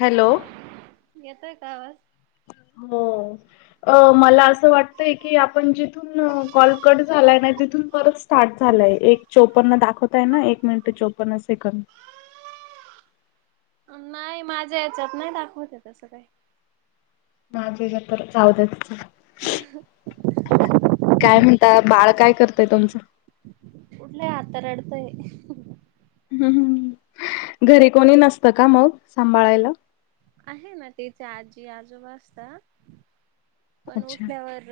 Hello येतोय का आवाज हो अ मला असं वाटतय की आपण जिथू कून कॉल कट झालाय ना तिथून परत स्टार्ट झालाय एक चोपन्न दाखवताय ना एक मिनट चोपन्न पण सेकन अं नाय माझ्या याच्यात नाय दाखवते तसं काही [unintelligible] [inaudible] काय म्हणता बाळ काय करतंय तुमचं? [inaudible] उठलंय आता रडतंय हम हम घरी कोणी नसतं का मग सांभाळायला आहे ना त्याचे आजी आजोबा असता पण अच्छा उठल्यावर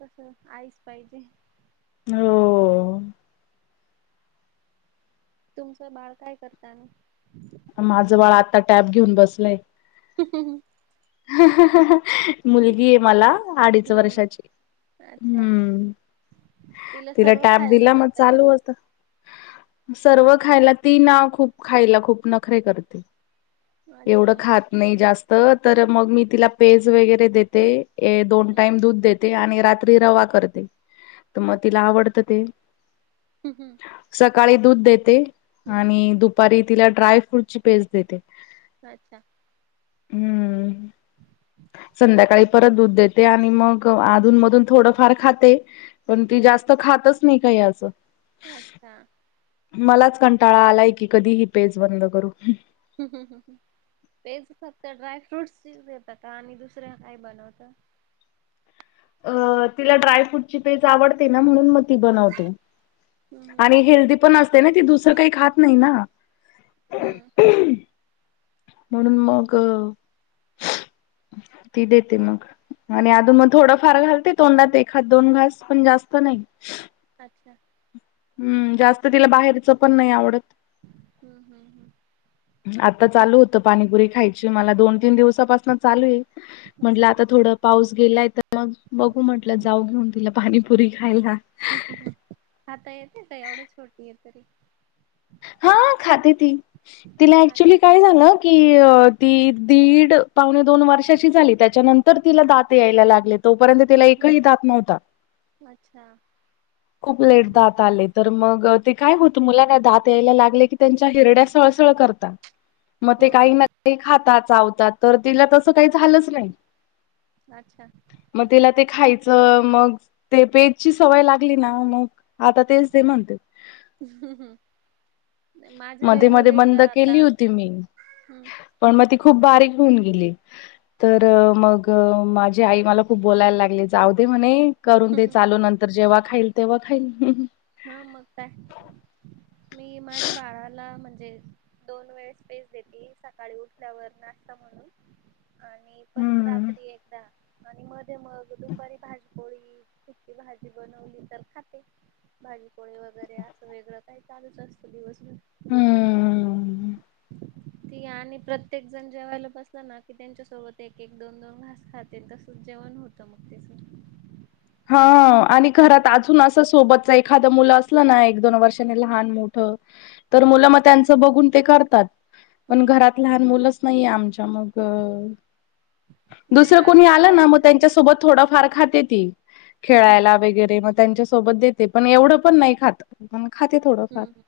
कस आईच पाहिजे. हो तुमचं बाळ काय करता आणि माझं बाळ आत्ता टॅब घेऊन बसलंय. [inaudible] [inaudible] मुलगीए मला अडीच हम्म वर्षाची अच्छा. हम्म तिला सर्व टॅब खायला दिला मग देता का चालू होत सर्व खायला ती ना खूप खायला खूप नखरे करते. एवढं अच्छा मग खात नाही जास्त तर मग मी तिला पेज वगैरे देते. ए दोन हम्म टाईम दूध देते आणि रात्री रवा करते. त म तिला आवडतं ते हम् हम् सकाळी दूध देते आणि दुपारी तिला ड्राय फ्रूटची पेस्ट देते. अच्छा हम्म संध्याकाळी परत दूध देते आणि मग आधून मधून थोडंफार खाते. पण ती हम्म जास्त खातच नाही काही असं. अच्छा मलाच कंटाळा आलाय की कधीही पेज बंद करू. पज फक्त ड्राय फ्रूट्स येत का आणि दुसर्या काय बनवतं. अ तिला ड्राय फ्रूटची तेेज आवडते ना म्हणून मग ती बनवते. हम्म आणि हेल्दी पण असते ना ती दुसरं काही खात नाही ना. हम्म म्हणून मग. ती देते मग आणि हम्म आधुन मग थोड. फार घालते तोंडात ए हात दोन घास पण जास्त नाही. [unintelligible] हम्म जास्त तिला बाहेरचं पण नाही आवडत. [unintelligible] आता चालू होत पाणीपुरी खायची मला दोन तीन दिवस. चालू आहे म्हटलं आता हम्म थोड पाऊस गेलाय तर. मग बघू म्हटलं जाऊ घेऊन तिला पाणीपुरी खायला. खाता येते का एवढं छोटी आहे तरी मग खाते ती. तिला ऍक्च्युली काय झाांग की ती दीड पावणे दोन वर्षाची झाली त्याच्यानंतर तर तिला दात यायला लागले तोपर्यंत तिला हम्म एकही दात नव्हता. अच्छा [unintelligible] खूप लेट दात आले तर मग ते काय होत मुला ना दात ला लागले की त्यांच्या हिरड्या सळसळ करतात मग हो ते काही ना काही खातात चावतात तर तिला हम्म तसं काही झालंच नाही. अच्छा मग तिला ते खायचं मग ते पेजची सवय लागली ना मग आता तेच ते म्हणते हम मध्ये मध्ये बंद आता केली होती मी हम्म पण मग ती खूप बारीक होऊन गेली. तर मग माझी आई मला खूप बोलायला लागली जाऊ दे म्हणे. करून दे चालू नंतर जेव्हा खाईल तेव्हा खाईल. हा मग काय मी माझ्या बाळाला म्हणजे दोन वेळ स्पेज देते सकाळी उठल्यावर नाश्ता म्हणून आणि परत हम्म. रात्री एकदा आणि मध्ये मग दुपारी भाजी पोळी फीकी भाजी बनवली तर खाते. भाजी, पोळी वगैरे असं वेगळं काही चालूच असतं दिवसभर. हम्म. ती आणि प्रत्येक जण जेवायला बसला ना की त्यांच्यासोबत एक एक दोन दोन घास खा ते तसंच जेवण होतं मग तस. हा आणि घरात अजून असं सोबतच एखाद मुलं असलं ना एक दोन वर्षाने लहान मोठ. मुलं मग त्यांच बघून ते करतात हम्म पण हम्म घरात. लहान मुलंच नाहीये आमच्या मग अ नाही दुसरं कोणी आमच्या आलं पण ना मग त्यांच्यासोबत थोडाफार खाते ती. हम्म हम्म खेळायला वगैरे मग त्यांच्यासोबत देते पण एवढं पण नाही खात. मग खाते थोडंफार हम्म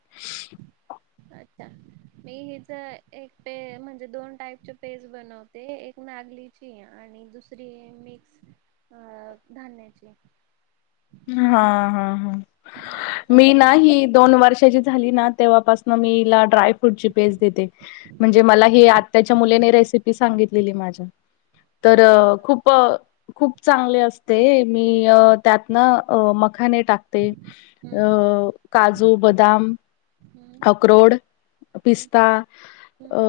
अच्छा मी हिच एक पे म्हणजे दोन टाईपचे पेज बनवतो. ते एक नागलीची आणि दुसरी मिक्स अ धान्याची हा, हा, हा हा मी तर ना हम्म ही दोन वर्षाची झाली ना. तेव्हापासन मी हीला ड्राय फूटची पेज देते. म्हणजे हम्म मला ही आत्याच्या मुलेने रेसिपी सांगितलेली माझ्या. तर कशी खूप बनवते खूप चांगले असते. मी हम्म त्यात न अ मखाने टाकते. अ काजू, बदाम हम्म आक्रोड, हम्म पिस्ता, हम्म अ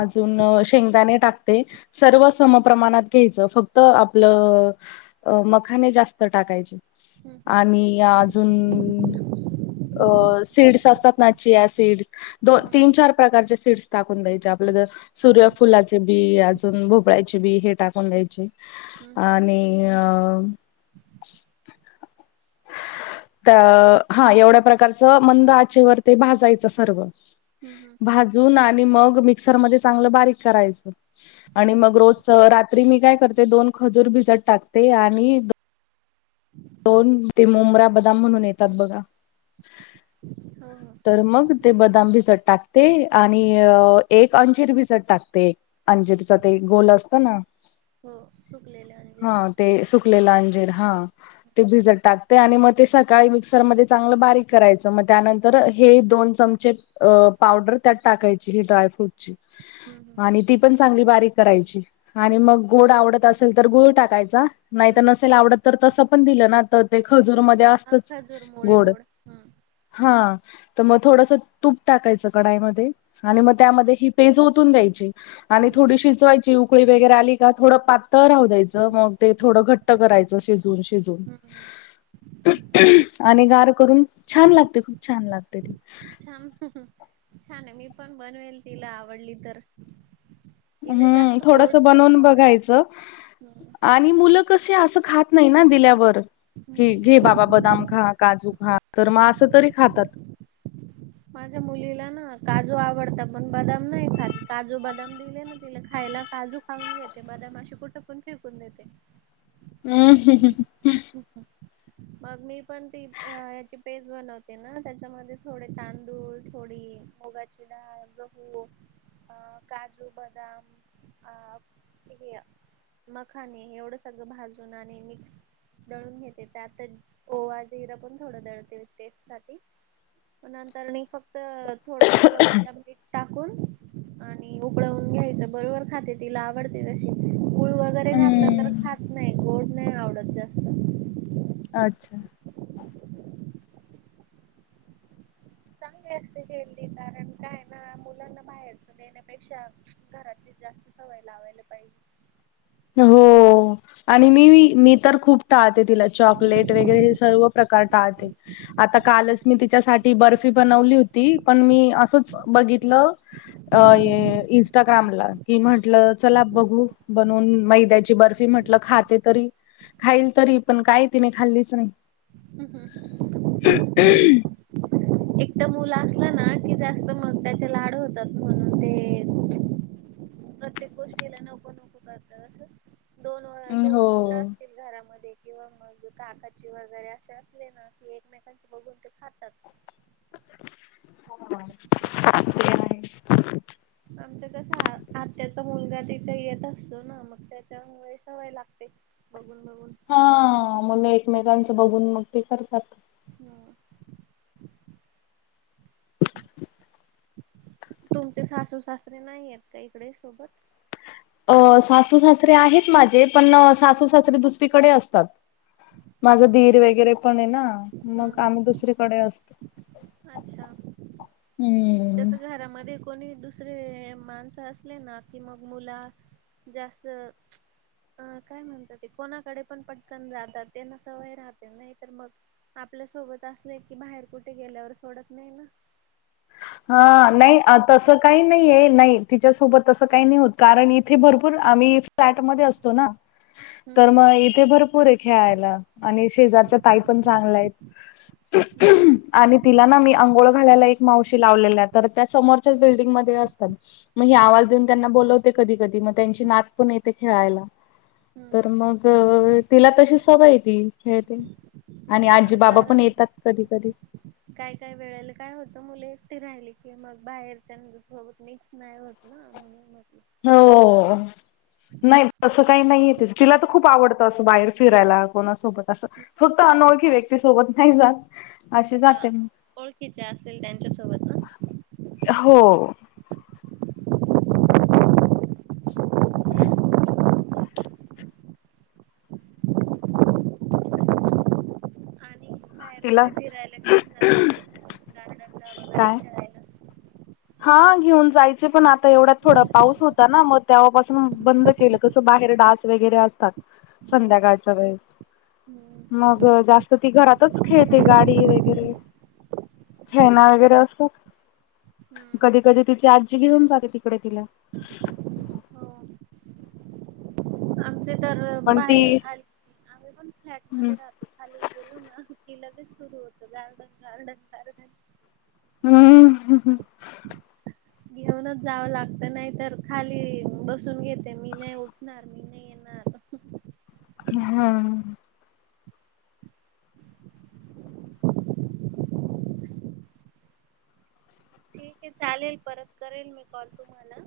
आजून शेंगदाणे टाकते. सर्व समप्रमाणात घ्यायचं. फक्त आपलं अ मखाने जास्त टाकायचे. हम्म हम्म आणि आजून अ सीड्स असतात ना. चिया सीड्स दोन, हम्म तीन, चार प्रकारचे सीड्स टाकून द्या यचे. आपल्या त्या हम्म हम्म सूर्यफुलाचे बी, आजून भोपळायचे बी, हे टाकून द्यायचे. हम्म हम्म आणि अ अ हा एवढ्या प्रकारचं मंद आचेवर ते भाजायचं सर्व. हम्म, हम्म. भाजून आणि मग मिक्सर मधे चांगलं बारीक करायच. आणि हम्म मग रोज चं. रात्री मी काय करते. दोन खजूर भिजत टाकते आणि [inaudible] दोन ते मुमरा बदाम म्हणून हम्म येतात बघा. हो हो तर मग ते बदाम भिजत टाकते. आणि एक अंजिर भिजत टाकते. अंजिरच ते गोल असत ना. हो सुकलेले ह. अंजीर ते सुकलेल अंजिर हा. ते भिजत टाकते. आणि म ते सकाळी मिक्सरमध्ये चांगलं बारीक करायचं. म त्यानंतर हे दोन चमचे अ पावडर त्यात टाकायची ही ड्रायफ्रूट ची. हम्म आणि ती पण चांगली बारीक करायची. आणि हम्म मग गोड आवडत असेल तर गुळ टाकायचा. नाही त हम्म नसेल आवडत तर तस पण दिलं ना तर ते खजूर म ध्ये हा आसतच खजूर मुळे गोड. हम्म हा, त म थोडस तूप टाकायचं कडईमध्ये. आणि हम्म मग त्यामध्ये हि पेज ओतून द्यायची. आणि थोडी शिजवायची. उकळी वैगेरी आली का थोड पा त राहू द्यायचं. मग ते थोडं घट्ट करायचं. शिजवून शिजवून. हम्म हम्म आणि गार करून छान लागते. खूप छान लागते ती. छान, छाने. मी पण बनवेल तिला आवडली तर. तिला हम्म, जास्त थोडस गोड नाही बनवून आवडत बघायचं. हम्म आणि मुलं कशी, असं खात नाही ना दिल्यावर. की हम्म घे बाबा बदाम खा, काजू खा, तर म आसं तरी खातात. माझ्या मुलीला ना काजू आवडत. पण बदाम नाही खात. काजू बदाम दिले ना तिला खायला काजू खाऊन घेते. बदाम आशे कुठपण फेकून देते. अम्म [unintelligible] मग मी पण ती हाची पेज बनवते ना. त्याच्यामध्ये थोडे तांदूळ, थोडी मुगाची डाळ, गहू अ काजू, बदम अ हे मखाने. एवढं सगळं भाजून आणि मिक्स दळून घेते. त्यातच ओवा, जिरं पण थोडं दळते. टेस्ट साठी. नंतरनी फक्त थोडस चवीला मीठ टाकून आणि उकळवून घ्यायचं. बरोबर खाते. तिला आवडते तशी. गूळ जरी घातला तर हम्म खात नाही. गोड नाही आवडत जास्त. आच्छा. चांगली असते हेल्दी. कारण काये ना, मुलांना बाहेरच देण्यापेक्षा घरातली जास्त सवय लावायला पाहिजे. हो आणि मी मी तर खूप टाळते तिला चॉकलेट वगैरे हे सर्व प्रकार टाळते आता कालच मी तिच्यासाठी बर्फी बनवली होती पण मी असंच बघितलं अ इंस्टाग्रामला कि म्हटलं चला बघू बनवून मैद्याची बर्फी म्हटलं खाते तरी खायीन हम्म तरी पण काय तिने खाल्लीच नाही हम्म [inaudible] एकटं मुलं असलं ना की जास्त मग त्याचे लाड होतात म्हणून ते प्रत्येक गोष्टीला नको नको करत अस दोन दोन मुलं हो. असले की घरामध्ये किंवा मग काकाचे वगैरे अशे असले ना की एकमेकांचे बघून ते खातात हा [inaudible] आमचं कसं आत्याचा मुलगा तिच्या येत असतो ना मग त्याच्यामुळे सवय लागते. बघून बघून हा मुलं एकमेकांचं बघून मग ते करतात. हम्म तुमचे सासू सासरे नाहीयत का इकडे सोबत? अ सासू सासरे आहेत माझे पण सासू सासरे दुसरीकडे असतात. माझा हम्म दीर वगैरे पणय ना हम्म मग हम्म. आम्ही दुसरीकडे असतो हम्म जसं घरामध्ये कोणी दुसरे माणसं असले ना की मग मुला जास्त अ काय म्हणतात ते कोणाकडे पण पटकन जातात त्यांना सवय राहते नाही तर मग आपल्यासोबत असलेय की बाहेर कुठे गेल्यावर सोडत नाही ना? तसं हा होतं नाही का तुमचं पण तसं काही नाही नाही तिच्यासोबत तसं काही नाही होत कारण इथे भरपूर आम्ही फ्लॅट मध्ये असतो ना हम्म तर मग इथे भर पूरय खेळायला आणि शेजारच्या ताई हम्म पण हम्म चांगल्यात हम्म [inaudible] आणि तिला ना मी आंघोळ घालायला एक माव शी लावलेल्यात तर त्या समोरच्याच बिल्डंगमध्ये असतात. म ही हम्म आवाज देऊन त्यांना बोलवते कधी कधी मग त्यांची नात पण येते खेळायला तर हम्म हम्म मग तिला तशी सवय ती खेळते. आणि आजी हा बाबा पण कारण येतात कधी कधी काय काय वेळेला काय होत मुलं एकटे राहिली की मग बाहेरच्या सोबत मिक्स नाय होत ना म्हणून म्हटलं हो नाही तसं काही नाहीय तिचं तिला तर खूप आवडत तसं बाहेर फिरायला कोणासोबत असं फक्त अनोळखी व्यक्ती सोबत नाही जात. अशी हा जाते मी. ओळखीच्या असतील त्यांच्यासोबत ना? हो आणि बाहेर तिला कुठे फिरायला घेऊन जात होती का गार्डन ला वगैरे काय? खेळाय हा घेऊन जायचे पण आता एवढ्यात थोडा पाऊस होता ना मग तेव्हापासून बंद केलं कस बाहेर डास वगैरे असतात हो संध्याकाळच्या वेळेस हम्म मग जास्त ती घरातच खेळते गाडी वगैरे खेळना वगैरे असतात हम्म कधी कधी तिची आजी घेऊन जाते तिकडे तिला हो आमचे तर पण ती बाहेर खाली आम्ही पण हम्म फ्लॅटमध्ये राहतो खाली गेलो ना की लगेच सुरू होतं गार्डन गार्डन गार्डन हा हम्म, हम्म घेऊनच जावं लागत नाही तर खाली बसून घेते मी नाही उठणार मी नाही येणार [inaudible] णार हं हां [unintelligible] ठीक आहे चालेल परत करेल मी कॉल तुम्हाला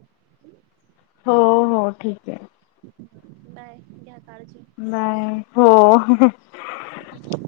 हो हो ठीक आहे. बाय घ्या काळजी नाही हो ह [inaudible]